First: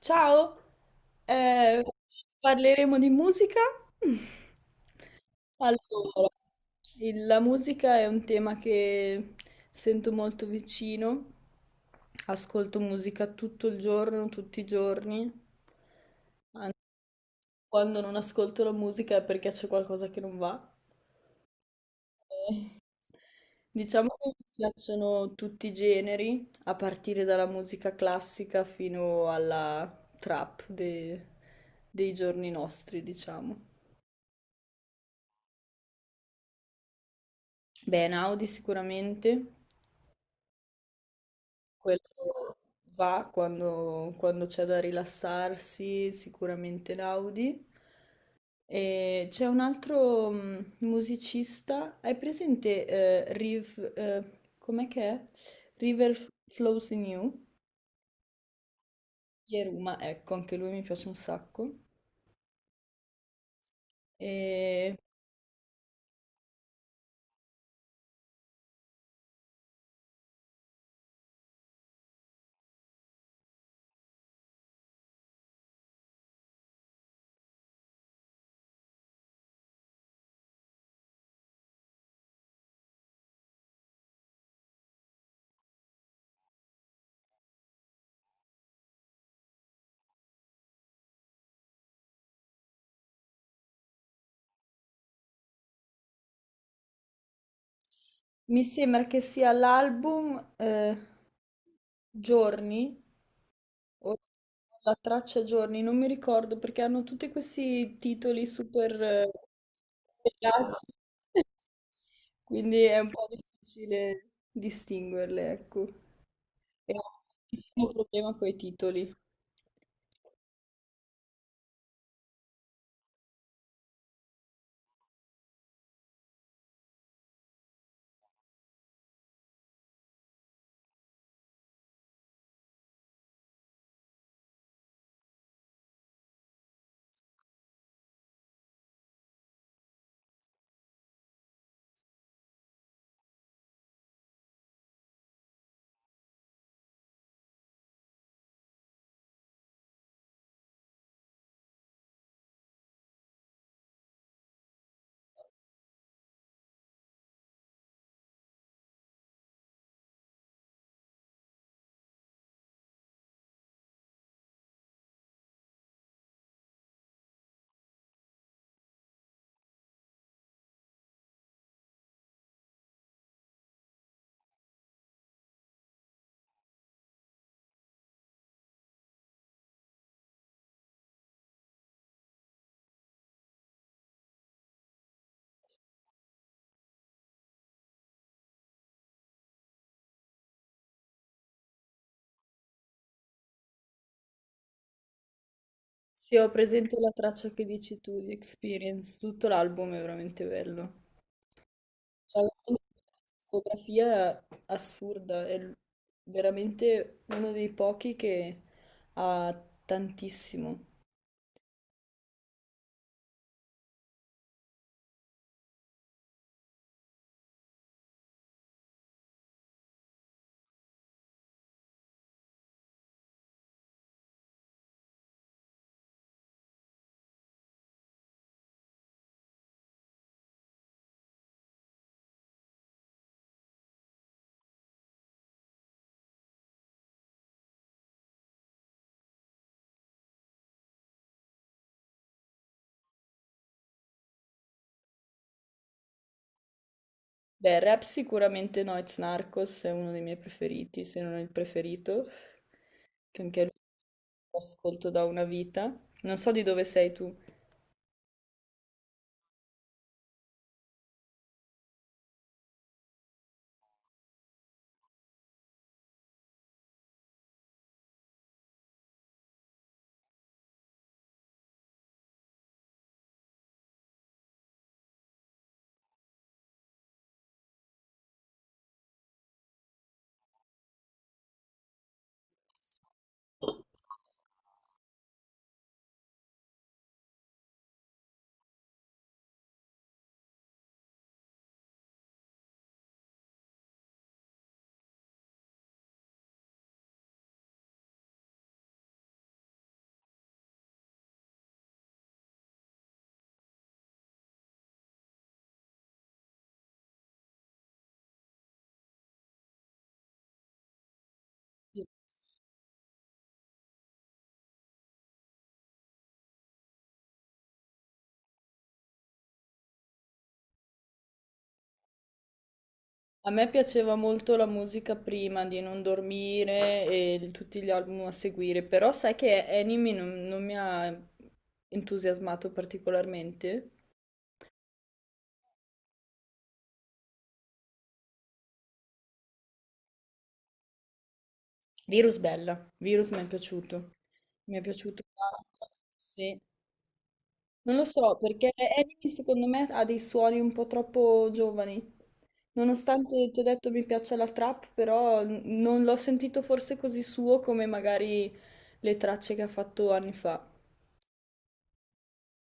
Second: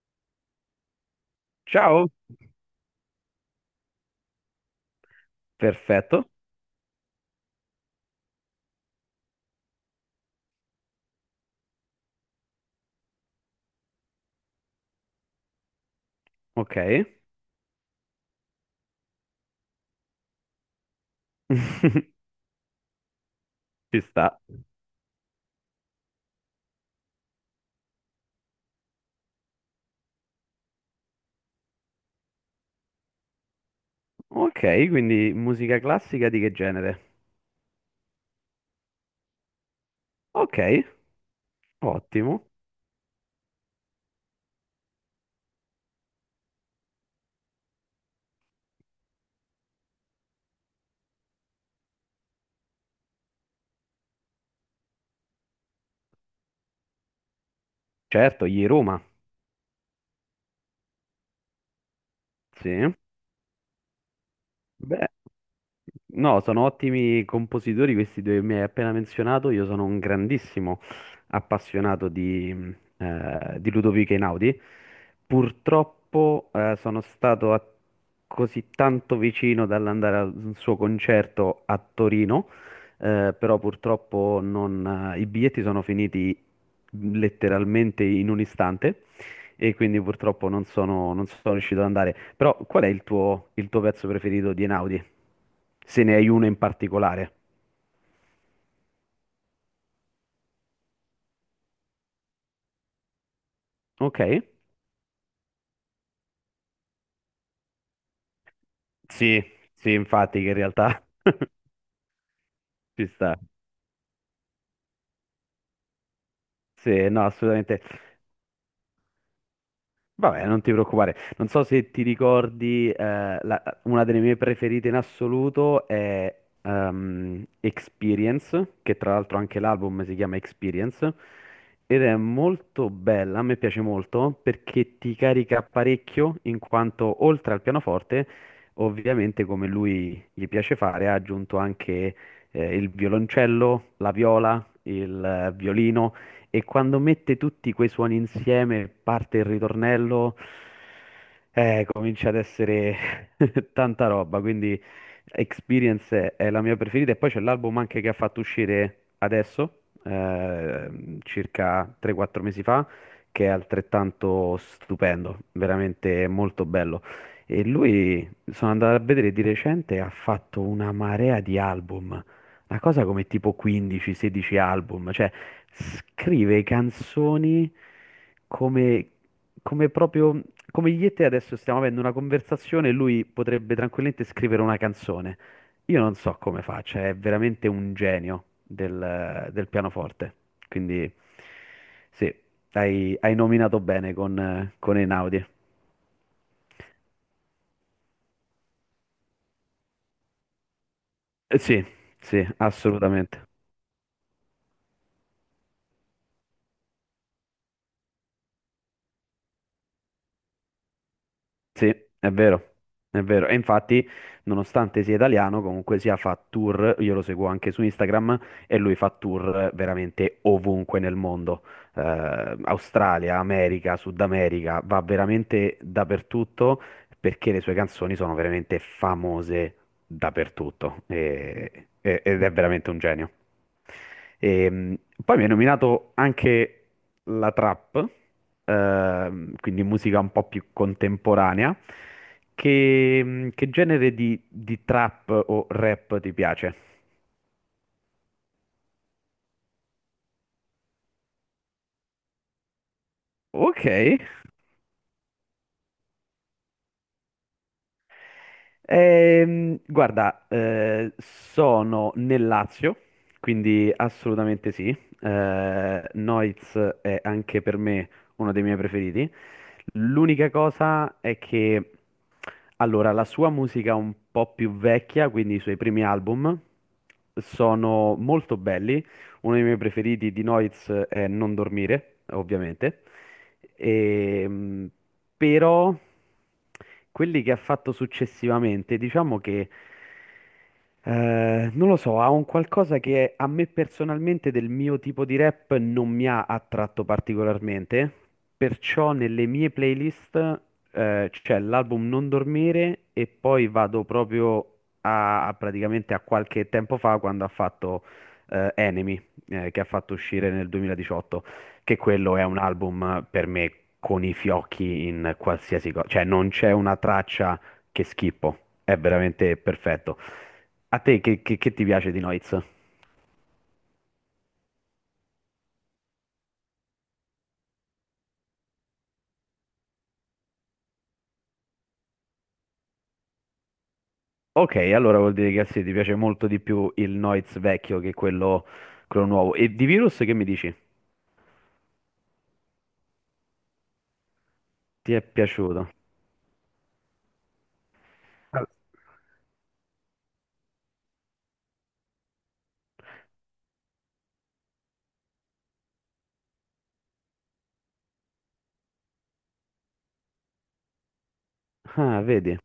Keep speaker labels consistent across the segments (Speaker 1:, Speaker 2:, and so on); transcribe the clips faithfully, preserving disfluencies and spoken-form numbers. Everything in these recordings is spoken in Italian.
Speaker 1: Ciao, eh,
Speaker 2: Ciao,
Speaker 1: parleremo di musica.
Speaker 2: perfetto,
Speaker 1: Allora, il- la musica è un tema che sento molto vicino. Ascolto musica tutto il giorno, tutti i giorni. Anzi,
Speaker 2: ok,
Speaker 1: quando non ascolto la musica è perché c'è qualcosa che non va. Eh,
Speaker 2: ci
Speaker 1: Diciamo che
Speaker 2: sta.
Speaker 1: mi piacciono tutti i generi, a partire dalla musica classica fino alla trap de- dei giorni nostri, diciamo.
Speaker 2: Ok, quindi musica classica di che genere?
Speaker 1: Beh, Naudi sicuramente,
Speaker 2: Ok, ottimo.
Speaker 1: quello va quando, quando c'è da rilassarsi, sicuramente Naudi. E c'è un altro mh, musicista, hai presente eh, Riv, eh, com'è che è? River Flows in You?
Speaker 2: Certo, gli Roma,
Speaker 1: Yeruma, ecco, anche lui mi piace un sacco.
Speaker 2: sì.
Speaker 1: E
Speaker 2: Beh. No, sono ottimi compositori questi due che mi hai appena menzionato. Io sono un grandissimo appassionato di, mh, eh, di Ludovico Einaudi. Purtroppo, eh, sono stato a- così tanto vicino dall'andare al suo concerto a Torino, eh, però purtroppo non- eh, i biglietti sono finiti letteralmente in un istante e quindi purtroppo non sono, non sono riuscito ad andare. Però qual è il tuo, il tuo pezzo preferito di Einaudi? Se ne hai uno in particolare.
Speaker 1: mi sembra che sia l'album eh, Giorni, o
Speaker 2: Ok?
Speaker 1: la traccia Giorni, non mi ricordo perché hanno tutti questi titoli super eh,
Speaker 2: Sì, sì, infatti che in
Speaker 1: legati,
Speaker 2: realtà
Speaker 1: quindi è
Speaker 2: ci
Speaker 1: un po'
Speaker 2: sta.
Speaker 1: difficile distinguerle, ecco. E ho
Speaker 2: Sì,
Speaker 1: un
Speaker 2: no, assolutamente.
Speaker 1: grandissimo problema con i titoli.
Speaker 2: Vabbè, non ti preoccupare. Non so se ti ricordi, eh, la- una delle mie preferite in assoluto è ehm, Experience, che tra l'altro anche l'album si chiama Experience, ed è molto bella, a me piace molto perché ti carica parecchio in quanto oltre al pianoforte, ovviamente come lui gli piace fare, ha aggiunto anche eh, il violoncello, la viola, il eh, violino. E quando mette tutti quei suoni insieme, parte il ritornello, eh, comincia ad essere tanta roba. Quindi Experience è la mia preferita. E poi c'è l'album anche che ha fatto uscire adesso, eh, circa tre quattro mesi fa, che è altrettanto stupendo, veramente molto bello. E lui, sono andato a vedere di recente, ha fatto una marea di album. Una cosa come tipo quindici o sedici album, cioè scrive canzoni come, come proprio come io e te adesso stiamo avendo una conversazione e lui potrebbe tranquillamente scrivere una canzone. Io non so come faccia, è veramente un genio del, del pianoforte. Quindi sì, hai, hai nominato bene con, eh, con Einaudi.
Speaker 1: Sì, ho presente la traccia che dici tu di Experience, tutto l'album è veramente bello.
Speaker 2: Eh, Sì,
Speaker 1: Cioè,
Speaker 2: sì,
Speaker 1: una
Speaker 2: assolutamente.
Speaker 1: discografia assurda, è l- veramente uno dei pochi che ha tantissimo.
Speaker 2: Sì, è vero, è vero. E infatti, nonostante sia italiano, comunque sia fa tour, io lo seguo anche su Instagram e lui fa tour veramente ovunque nel mondo. Eh, Australia, America, Sud America, va veramente dappertutto perché le sue canzoni sono veramente famose dappertutto e- e- ed è veramente un genio. E, mh, poi mi hai nominato anche la trap, ehm, quindi musica un po' più contemporanea. Che, che genere di, di trap o rap ti piace?
Speaker 1: Beh, rap sicuramente Noyz Narcos è uno dei miei preferiti, se non il preferito, che anche lui
Speaker 2: Ok,
Speaker 1: lo ascolto da una vita. Non so di dove sei tu.
Speaker 2: Ehm, guarda, eh, sono nel Lazio, quindi assolutamente sì. Eh, Noiz è anche per me uno dei miei preferiti. L'unica cosa è che, allora, la sua musica è un po' più vecchia, quindi i suoi primi album sono molto belli, uno dei miei preferiti di Noiz è Non dormire, ovviamente. Ehm, però quelli che ha fatto successivamente, diciamo che eh, non lo so, ha un qualcosa che a me personalmente del mio tipo di rap non mi ha attratto particolarmente, perciò nelle mie playlist eh, c'è l'album Non dormire e poi vado proprio a, a praticamente a qualche tempo fa quando ha fatto eh, Enemy, eh, che ha fatto uscire nel duemiladiciotto, che quello è un album per me con i fiocchi in qualsiasi cosa, cioè non c'è una traccia che schippo, è veramente perfetto. A te che, che- che ti piace di Noiz?
Speaker 1: A me piaceva molto la musica prima di Non dormire e il- tutti gli album a seguire, però sai che Enemy non, non mi ha entusiasmato particolarmente.
Speaker 2: Ok, allora vuol dire che sì, ti piace molto di più il Noiz vecchio che quello, quello nuovo. E di Virus che mi dici?
Speaker 1: Virus bella, Virus mi è piaciuto, mi è
Speaker 2: Ti
Speaker 1: piaciuto
Speaker 2: è piaciuto?
Speaker 1: tanto, sì. Non lo so,
Speaker 2: Ah,
Speaker 1: perché Enemy secondo me ha dei suoni un po' troppo giovani. Nonostante ti ho detto mi piaccia la trap, però n- non l'ho sentito forse così suo come magari le tracce che ha fatto anni fa.
Speaker 2: ah, vedi.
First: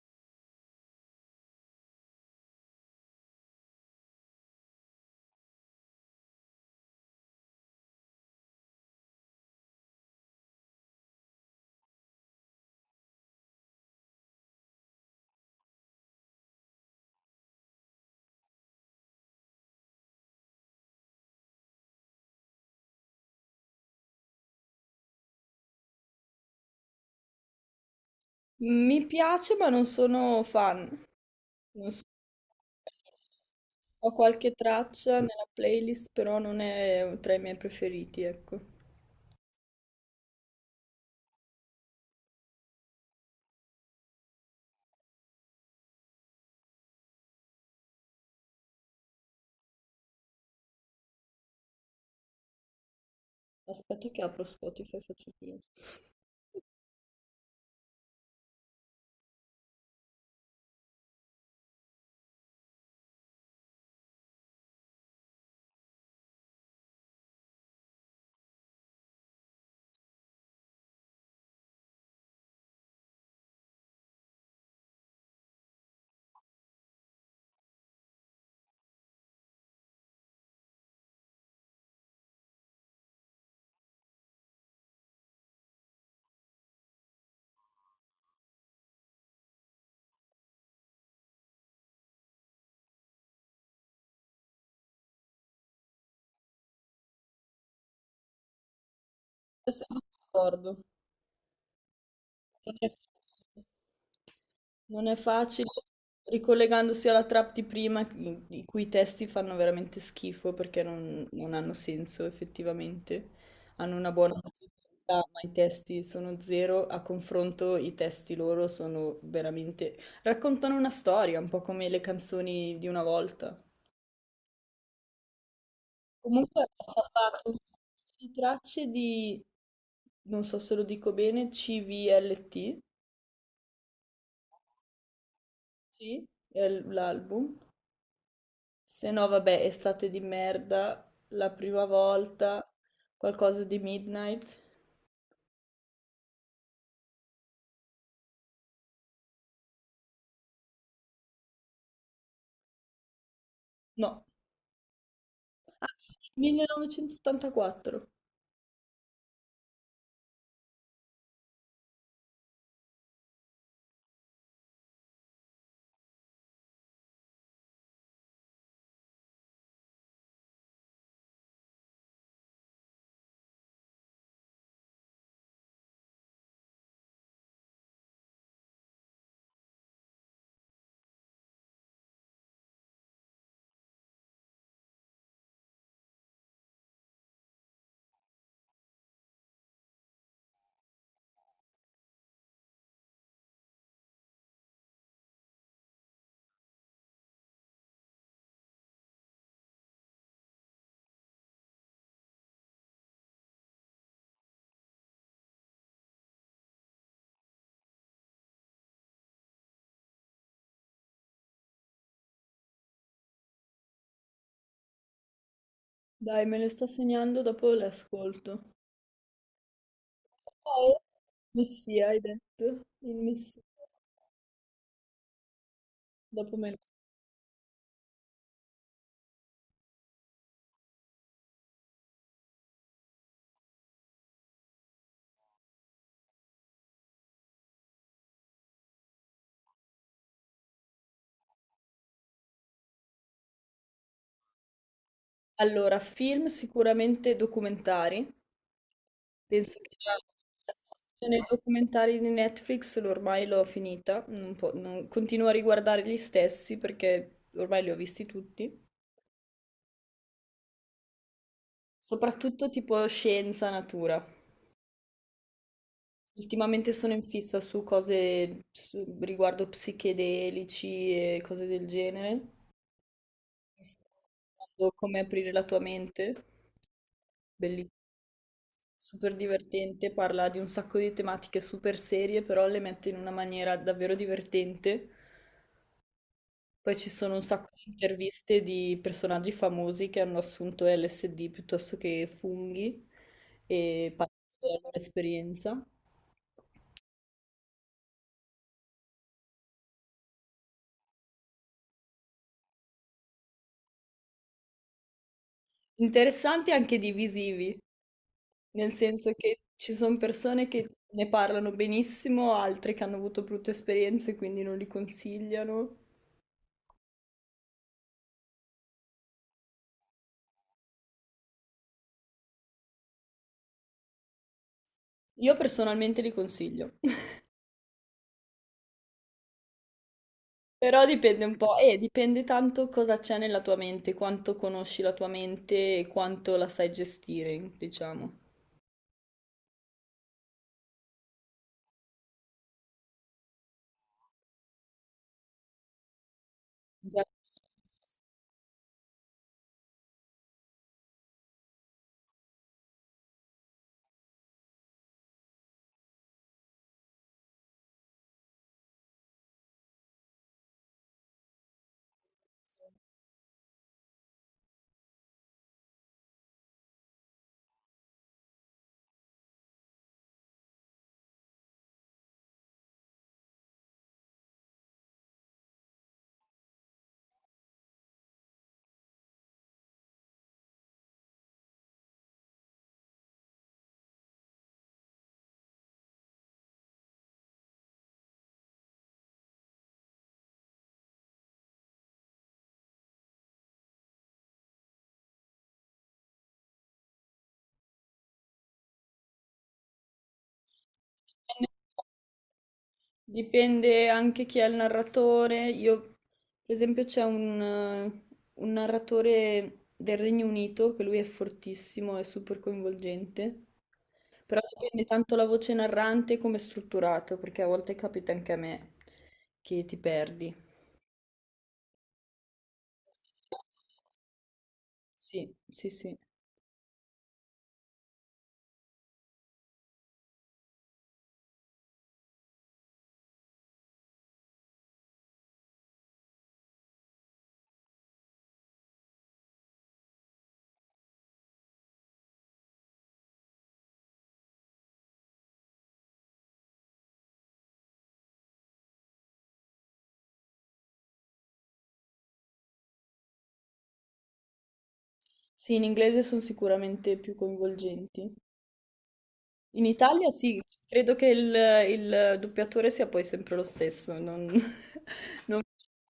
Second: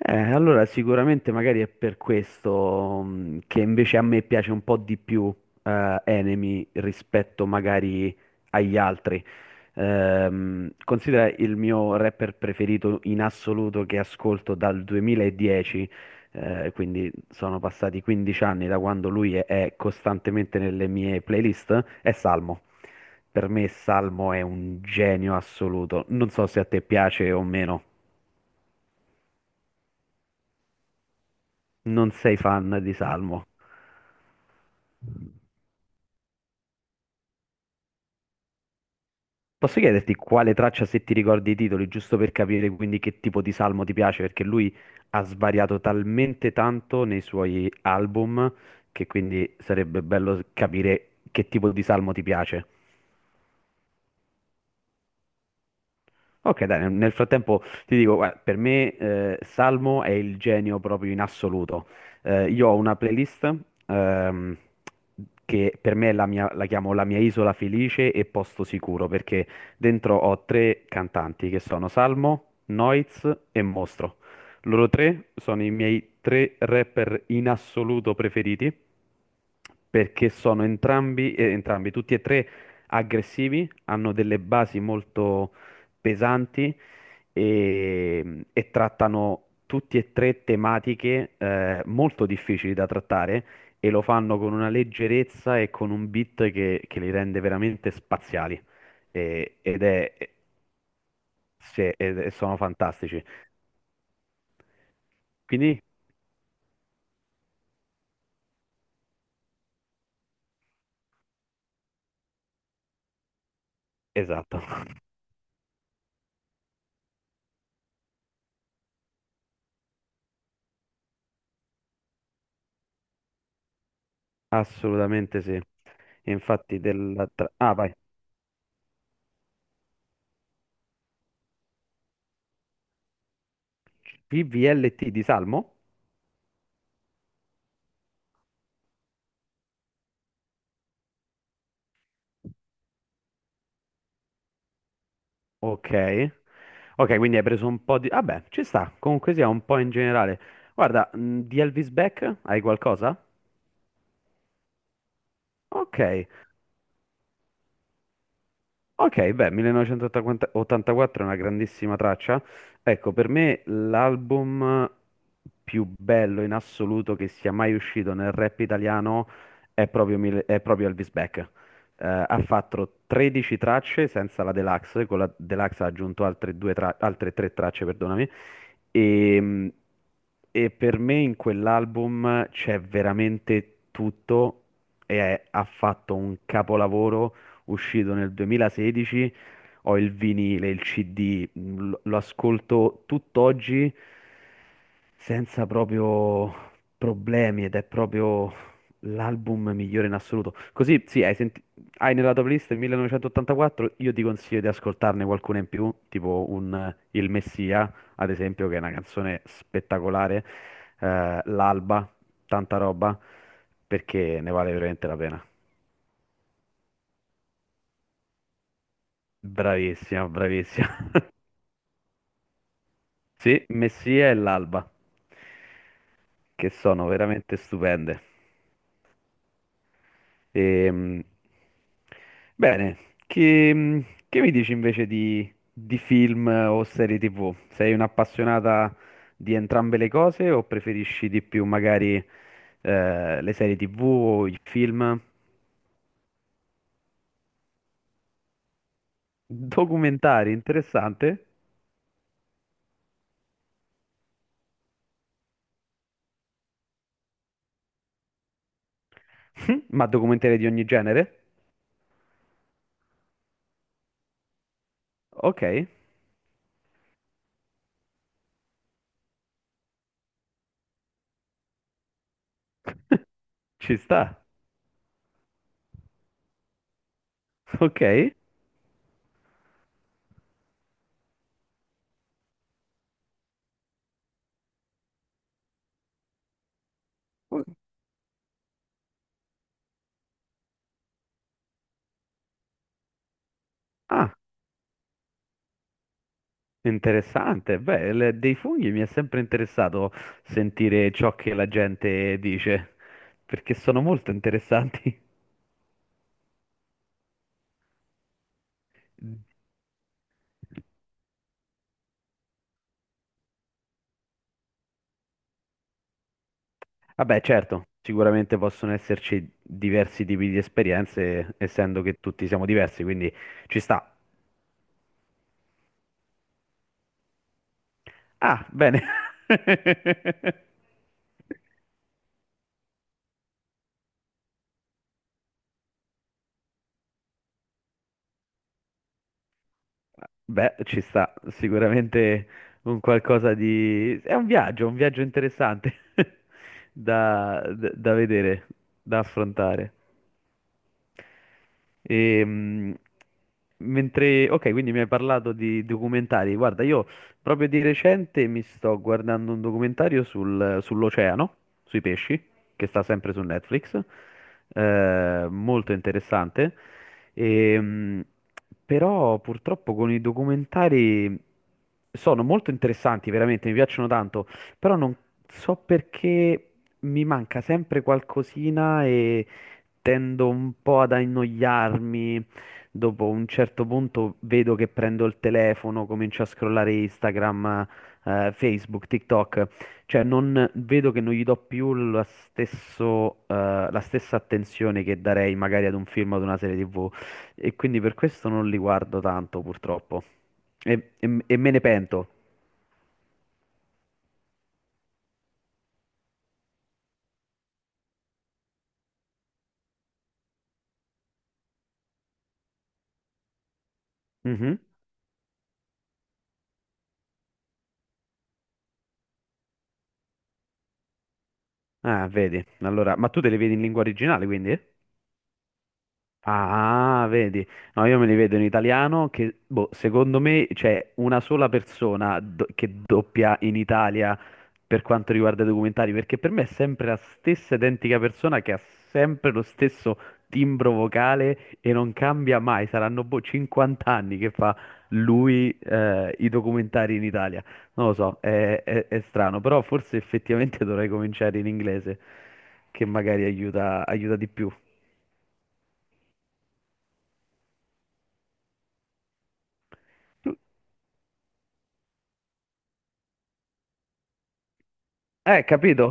Speaker 2: Eh, allora sicuramente magari è per questo mh, che invece a me piace un po' di più, eh, Enemy rispetto magari agli altri. Ehm, considera il mio rapper preferito in assoluto che ascolto dal duemiladieci, eh, quindi sono passati 15 anni da quando lui è, è costantemente nelle mie playlist, è Salmo. Per me Salmo è un genio assoluto. Non so se a te piace o meno.
Speaker 1: Mi piace, ma non sono fan. Non so-
Speaker 2: Non sei fan di Salmo.
Speaker 1: Ho qualche traccia nella playlist, però non è tra i miei preferiti, ecco.
Speaker 2: Posso chiederti quale traccia, se ti ricordi i titoli, giusto per capire quindi che tipo di salmo ti piace? Perché lui ha svariato talmente tanto nei suoi album che quindi sarebbe bello capire che tipo di salmo ti piace.
Speaker 1: Aspetta che apro Spotify e faccio prima.
Speaker 2: Ok, dai, nel nel frattempo ti dico, guarda, per me, eh, Salmo è il genio proprio in assoluto. Eh, io ho una playlist, ehm, che per me è la mia- la chiamo La mia isola felice e posto sicuro, perché dentro ho tre cantanti che sono Salmo, Noiz e Mostro. Loro tre sono i miei tre rapper in assoluto preferiti, perché sono entrambi, eh, entrambi, tutti e tre aggressivi, hanno delle basi molto pesanti e, e trattano tutti e tre tematiche, eh, molto difficili da trattare e lo fanno con una leggerezza e con un beat che, che li rende veramente spaziali. E- ed
Speaker 1: Adesso sono
Speaker 2: è,
Speaker 1: d'accordo.
Speaker 2: se- ed è- sono
Speaker 1: Non è,
Speaker 2: fantastici.
Speaker 1: non è facile,
Speaker 2: Quindi,
Speaker 1: ricollegandosi alla trap di prima, i i cui testi fanno veramente schifo perché non, non hanno senso effettivamente. Hanno una buona
Speaker 2: esatto,
Speaker 1: musicalità, ma i testi sono zero. A confronto, i testi loro sono veramente raccontano una storia, un po' come le canzoni di una volta.
Speaker 2: assolutamente sì.
Speaker 1: Comunque
Speaker 2: Infatti,
Speaker 1: ha
Speaker 2: della
Speaker 1: salvato
Speaker 2: tra-
Speaker 1: un
Speaker 2: ah,
Speaker 1: sacco
Speaker 2: vai.
Speaker 1: di tracce di, non so se lo dico bene, cult,
Speaker 2: P V L T di Salmo?
Speaker 1: sì, è l- l'album. Se no, vabbè, estate di merda, la prima volta, qualcosa di Midnight.
Speaker 2: Ok. Ok, quindi hai preso un po' di... Vabbè, ci sta, comunque sia un po' in generale. Guarda, mh, di Elvis Beck hai qualcosa?
Speaker 1: No, ah sì,
Speaker 2: Ok.
Speaker 1: millenovecentottantaquattro.
Speaker 2: Ok, beh, millenovecentottantaquattro è una grandissima traccia. Ecco, per me l'album più bello in assoluto che sia mai uscito nel rap italiano è proprio, Mil- è proprio Elvis Beck. Eh, ha fatto 13 tracce senza la Deluxe, con la Deluxe ha aggiunto altre, due tra- altre tre tracce, perdonami. E, e per me in quell'album c'è veramente tutto e è- ha fatto un capolavoro uscito nel duemilasedici, ho il vinile, il C D, mh, lo lo ascolto tutt'oggi senza proprio problemi ed è proprio l'album migliore in assoluto. Così, sì, hai, senti- hai nella tua playlist il millenovecentottantaquattro, io ti consiglio di ascoltarne qualcuna in più, tipo un, eh, Il Messia, ad esempio, che è una canzone spettacolare, eh, L'Alba, tanta roba, perché ne vale veramente la pena.
Speaker 1: Dai, me le sto segnando, dopo le ascolto.
Speaker 2: Bravissima,
Speaker 1: Poi,
Speaker 2: bravissima.
Speaker 1: Messia, hai detto? Il Messia,
Speaker 2: Sì, Messia e l'Alba,
Speaker 1: dopo
Speaker 2: che
Speaker 1: me. lo-
Speaker 2: sono veramente stupende. Ehm, bene, che, che mi dici invece di, di film o serie T V? Sei un'appassionata di entrambe le cose o preferisci di più magari, eh, le serie T V o i film?
Speaker 1: Allora, film sicuramente documentari. Penso che la
Speaker 2: Documentari,
Speaker 1: nei
Speaker 2: interessante.
Speaker 1: documentari di Netflix l- ormai l'ho finita, non po- non- continuo a riguardare gli stessi perché ormai li ho visti tutti,
Speaker 2: Ma documentari di ogni genere?
Speaker 1: soprattutto tipo scienza, natura.
Speaker 2: Ok,
Speaker 1: Ultimamente sono in fissa su cose su- riguardo psichedelici e cose del genere. Mi
Speaker 2: ci
Speaker 1: sto
Speaker 2: sta.
Speaker 1: guardando Come aprire la tua mente, bellissimo,
Speaker 2: Ok.
Speaker 1: super divertente, parla di un sacco di tematiche super serie, però le mette in una maniera davvero divertente. Poi ci sono un sacco di interviste di personaggi famosi che hanno assunto L S D piuttosto che funghi e
Speaker 2: Ah.
Speaker 1: parlano della loro esperienza.
Speaker 2: Interessante, beh, il- dei funghi mi è sempre interessato sentire ciò che la gente dice, perché sono molto interessanti.
Speaker 1: Interessanti anche divisivi, nel senso che ci sono persone che ne parlano benissimo, altre che hanno avuto brutte esperienze, e quindi non li consigliano.
Speaker 2: Vabbè, certo, sicuramente possono esserci diversi tipi di esperienze, essendo che tutti siamo diversi, quindi ci sta.
Speaker 1: Io personalmente li consiglio,
Speaker 2: Ah, bene.
Speaker 1: però dipende un po', e dipende tanto cosa c'è nella tua mente, quanto conosci la tua mente e quanto la sai gestire, diciamo.
Speaker 2: Beh, ci sta sicuramente un qualcosa di... È un viaggio, un viaggio interessante da, da- da vedere, da affrontare. Ehm, mentre... Ok, quindi mi hai parlato di documentari. Guarda, io proprio di recente mi sto guardando un documentario sul- sull'oceano, sui pesci, che sta sempre su Netflix. Eh, molto interessante. Ehm, però purtroppo con i documentari sono molto interessanti, veramente, mi piacciono tanto, però non so perché mi manca sempre qualcosina e tendo un po' ad annoiarmi. Dopo un certo punto vedo che prendo il telefono, comincio a scrollare Instagram, eh, Facebook, TikTok, cioè non vedo che non gli do più lo stesso, eh, la stessa attenzione che darei magari ad un film o ad una serie T V. E quindi per questo non li guardo tanto, purtroppo. E, e- e me ne pento.
Speaker 1: Dipende anche chi è il narratore. Io, per esempio, c'è un, eh, un narratore del Regno Unito che lui è fortissimo, è super coinvolgente, però
Speaker 2: Mhm.
Speaker 1: dipende tanto la voce narrante come è strutturato, perché a volte capita anche a me che ti perdi.
Speaker 2: Ah, vedi. Allora, ma tu te li vedi in lingua originale, quindi?
Speaker 1: Sì, sì, sì.
Speaker 2: Ah, vedi, no, io me li vedo in italiano che, boh, secondo me c'è una sola persona do- che doppia in Italia per quanto riguarda i documentari, perché per me è sempre la stessa identica persona che ha sempre lo stesso timbro vocale e non cambia mai, saranno boh 50 anni che fa lui, eh, i documentari in Italia, non lo so, è, è è strano, però forse effettivamente dovrei cominciare in inglese, che magari aiuta, aiuta di più.
Speaker 1: Sì, in inglese sono sicuramente più coinvolgenti. In Italia sì, credo che il, il doppiatore sia poi sempre lo stesso, non, non-
Speaker 2: Eh, capito?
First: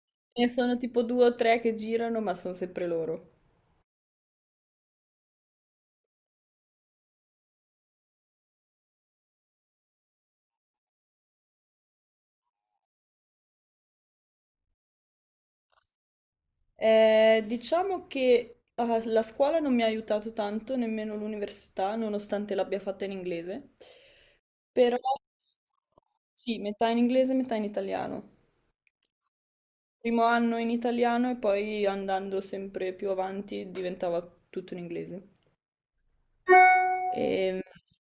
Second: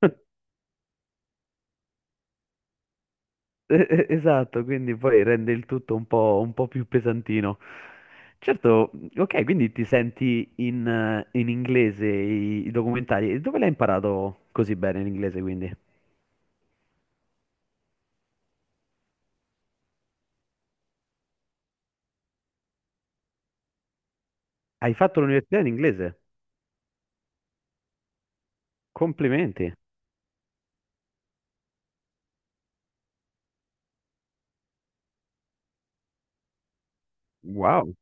Speaker 1: ne sono tipo due o tre che girano, ma sono sempre loro.
Speaker 2: Eh, eh, esatto, quindi poi rende il tutto un po', un po' più pesantino. Certo, ok, quindi ti senti, in, eh, in inglese i, i documentari. E dove l'hai imparato così bene l'inglese, quindi?
Speaker 1: Eh, diciamo che ah, la scuola non mi ha aiutato tanto, nemmeno l'università, nonostante l'abbia fatta in inglese,
Speaker 2: Hai
Speaker 1: però
Speaker 2: fatto l'università in inglese?
Speaker 1: sì, metà in inglese, metà in italiano.
Speaker 2: Complimenti.
Speaker 1: Primo anno in italiano e poi andando sempre più avanti diventava tutto in inglese. Ehm,
Speaker 2: Wow,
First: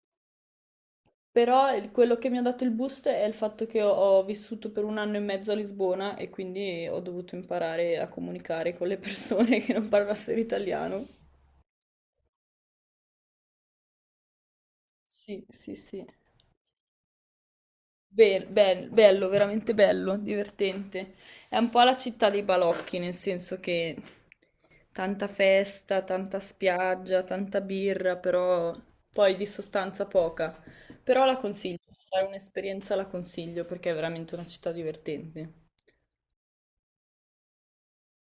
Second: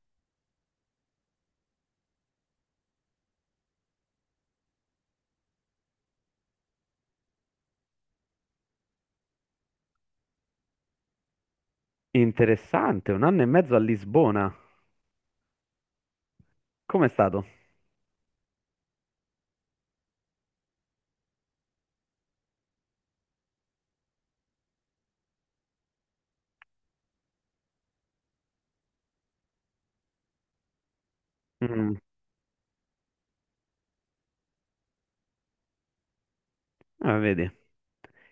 Speaker 1: Però il- quello che mi ha dato il boost è il fatto che ho, ho vissuto per un anno e mezzo a Lisbona e quindi ho dovuto imparare a comunicare con le persone che non parlassero italiano.
Speaker 2: interessante, un anno e mezzo a Lisbona.
Speaker 1: Sì, sì, sì.
Speaker 2: Com'è stato?
Speaker 1: Be- bel- bello, veramente bello, divertente. È un po' la città dei balocchi, nel senso che tanta festa, tanta spiaggia, tanta birra, però poi di sostanza poca. Però la consiglio, se
Speaker 2: Mm,
Speaker 1: fai un'esperienza la consiglio perché è veramente una città divertente.
Speaker 2: ah, vedi.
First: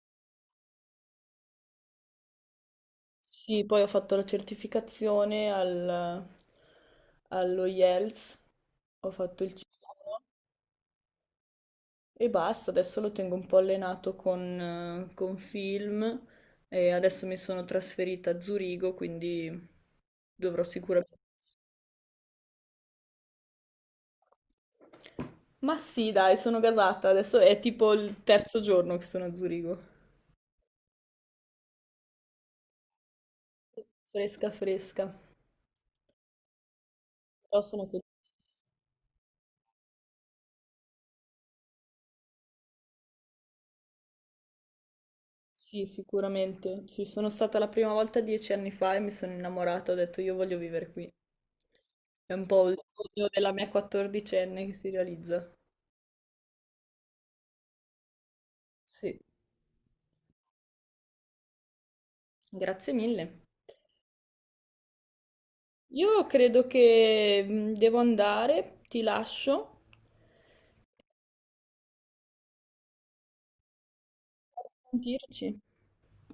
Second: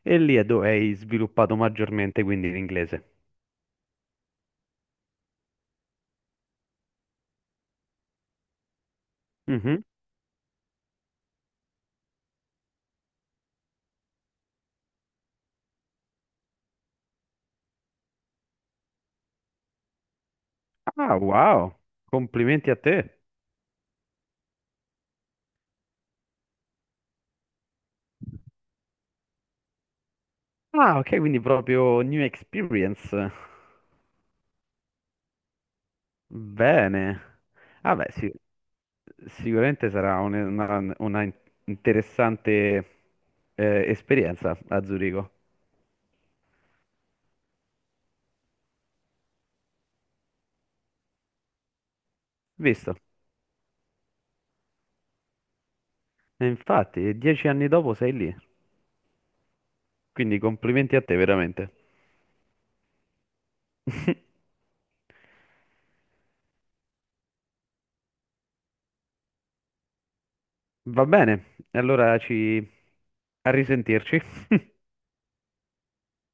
Speaker 2: E lì è dove hai sviluppato maggiormente quindi l'inglese.
Speaker 1: Sì, poi ho fatto la certificazione al, allo IELTS, ho fatto il
Speaker 2: Mhm.
Speaker 1: C uno e basta, adesso lo tengo un po' allenato con, eh, con film e adesso mi sono trasferita a Zurigo, quindi dovrò
Speaker 2: Ah,
Speaker 1: sicuramente.
Speaker 2: wow, complimenti a te.
Speaker 1: Ma sì, dai, sono gasata, adesso è tipo il terzo giorno che sono a Zurigo.
Speaker 2: Ah, ok, quindi proprio new experience.
Speaker 1: Fresca, fresca,
Speaker 2: Bene.
Speaker 1: però sono contenta.
Speaker 2: Vabbè, sì, sicuramente sarà un- una, una in- interessante, eh, esperienza a Zurigo.
Speaker 1: Sì, sicuramente. Sì, sono stata la prima volta dieci anni fa e mi sono innamorata, ho detto io voglio vivere qui. È un po' il
Speaker 2: Visto?
Speaker 1: sogno della mia quattordicenne che si realizza.
Speaker 2: E infatti, dieci anni dopo sei lì.
Speaker 1: Sì,
Speaker 2: Quindi complimenti a te, veramente.
Speaker 1: grazie mille. Io credo che mm, devo andare, ti lascio.
Speaker 2: Va bene, allora ci... a risentirci.
Speaker 1: Sentirci.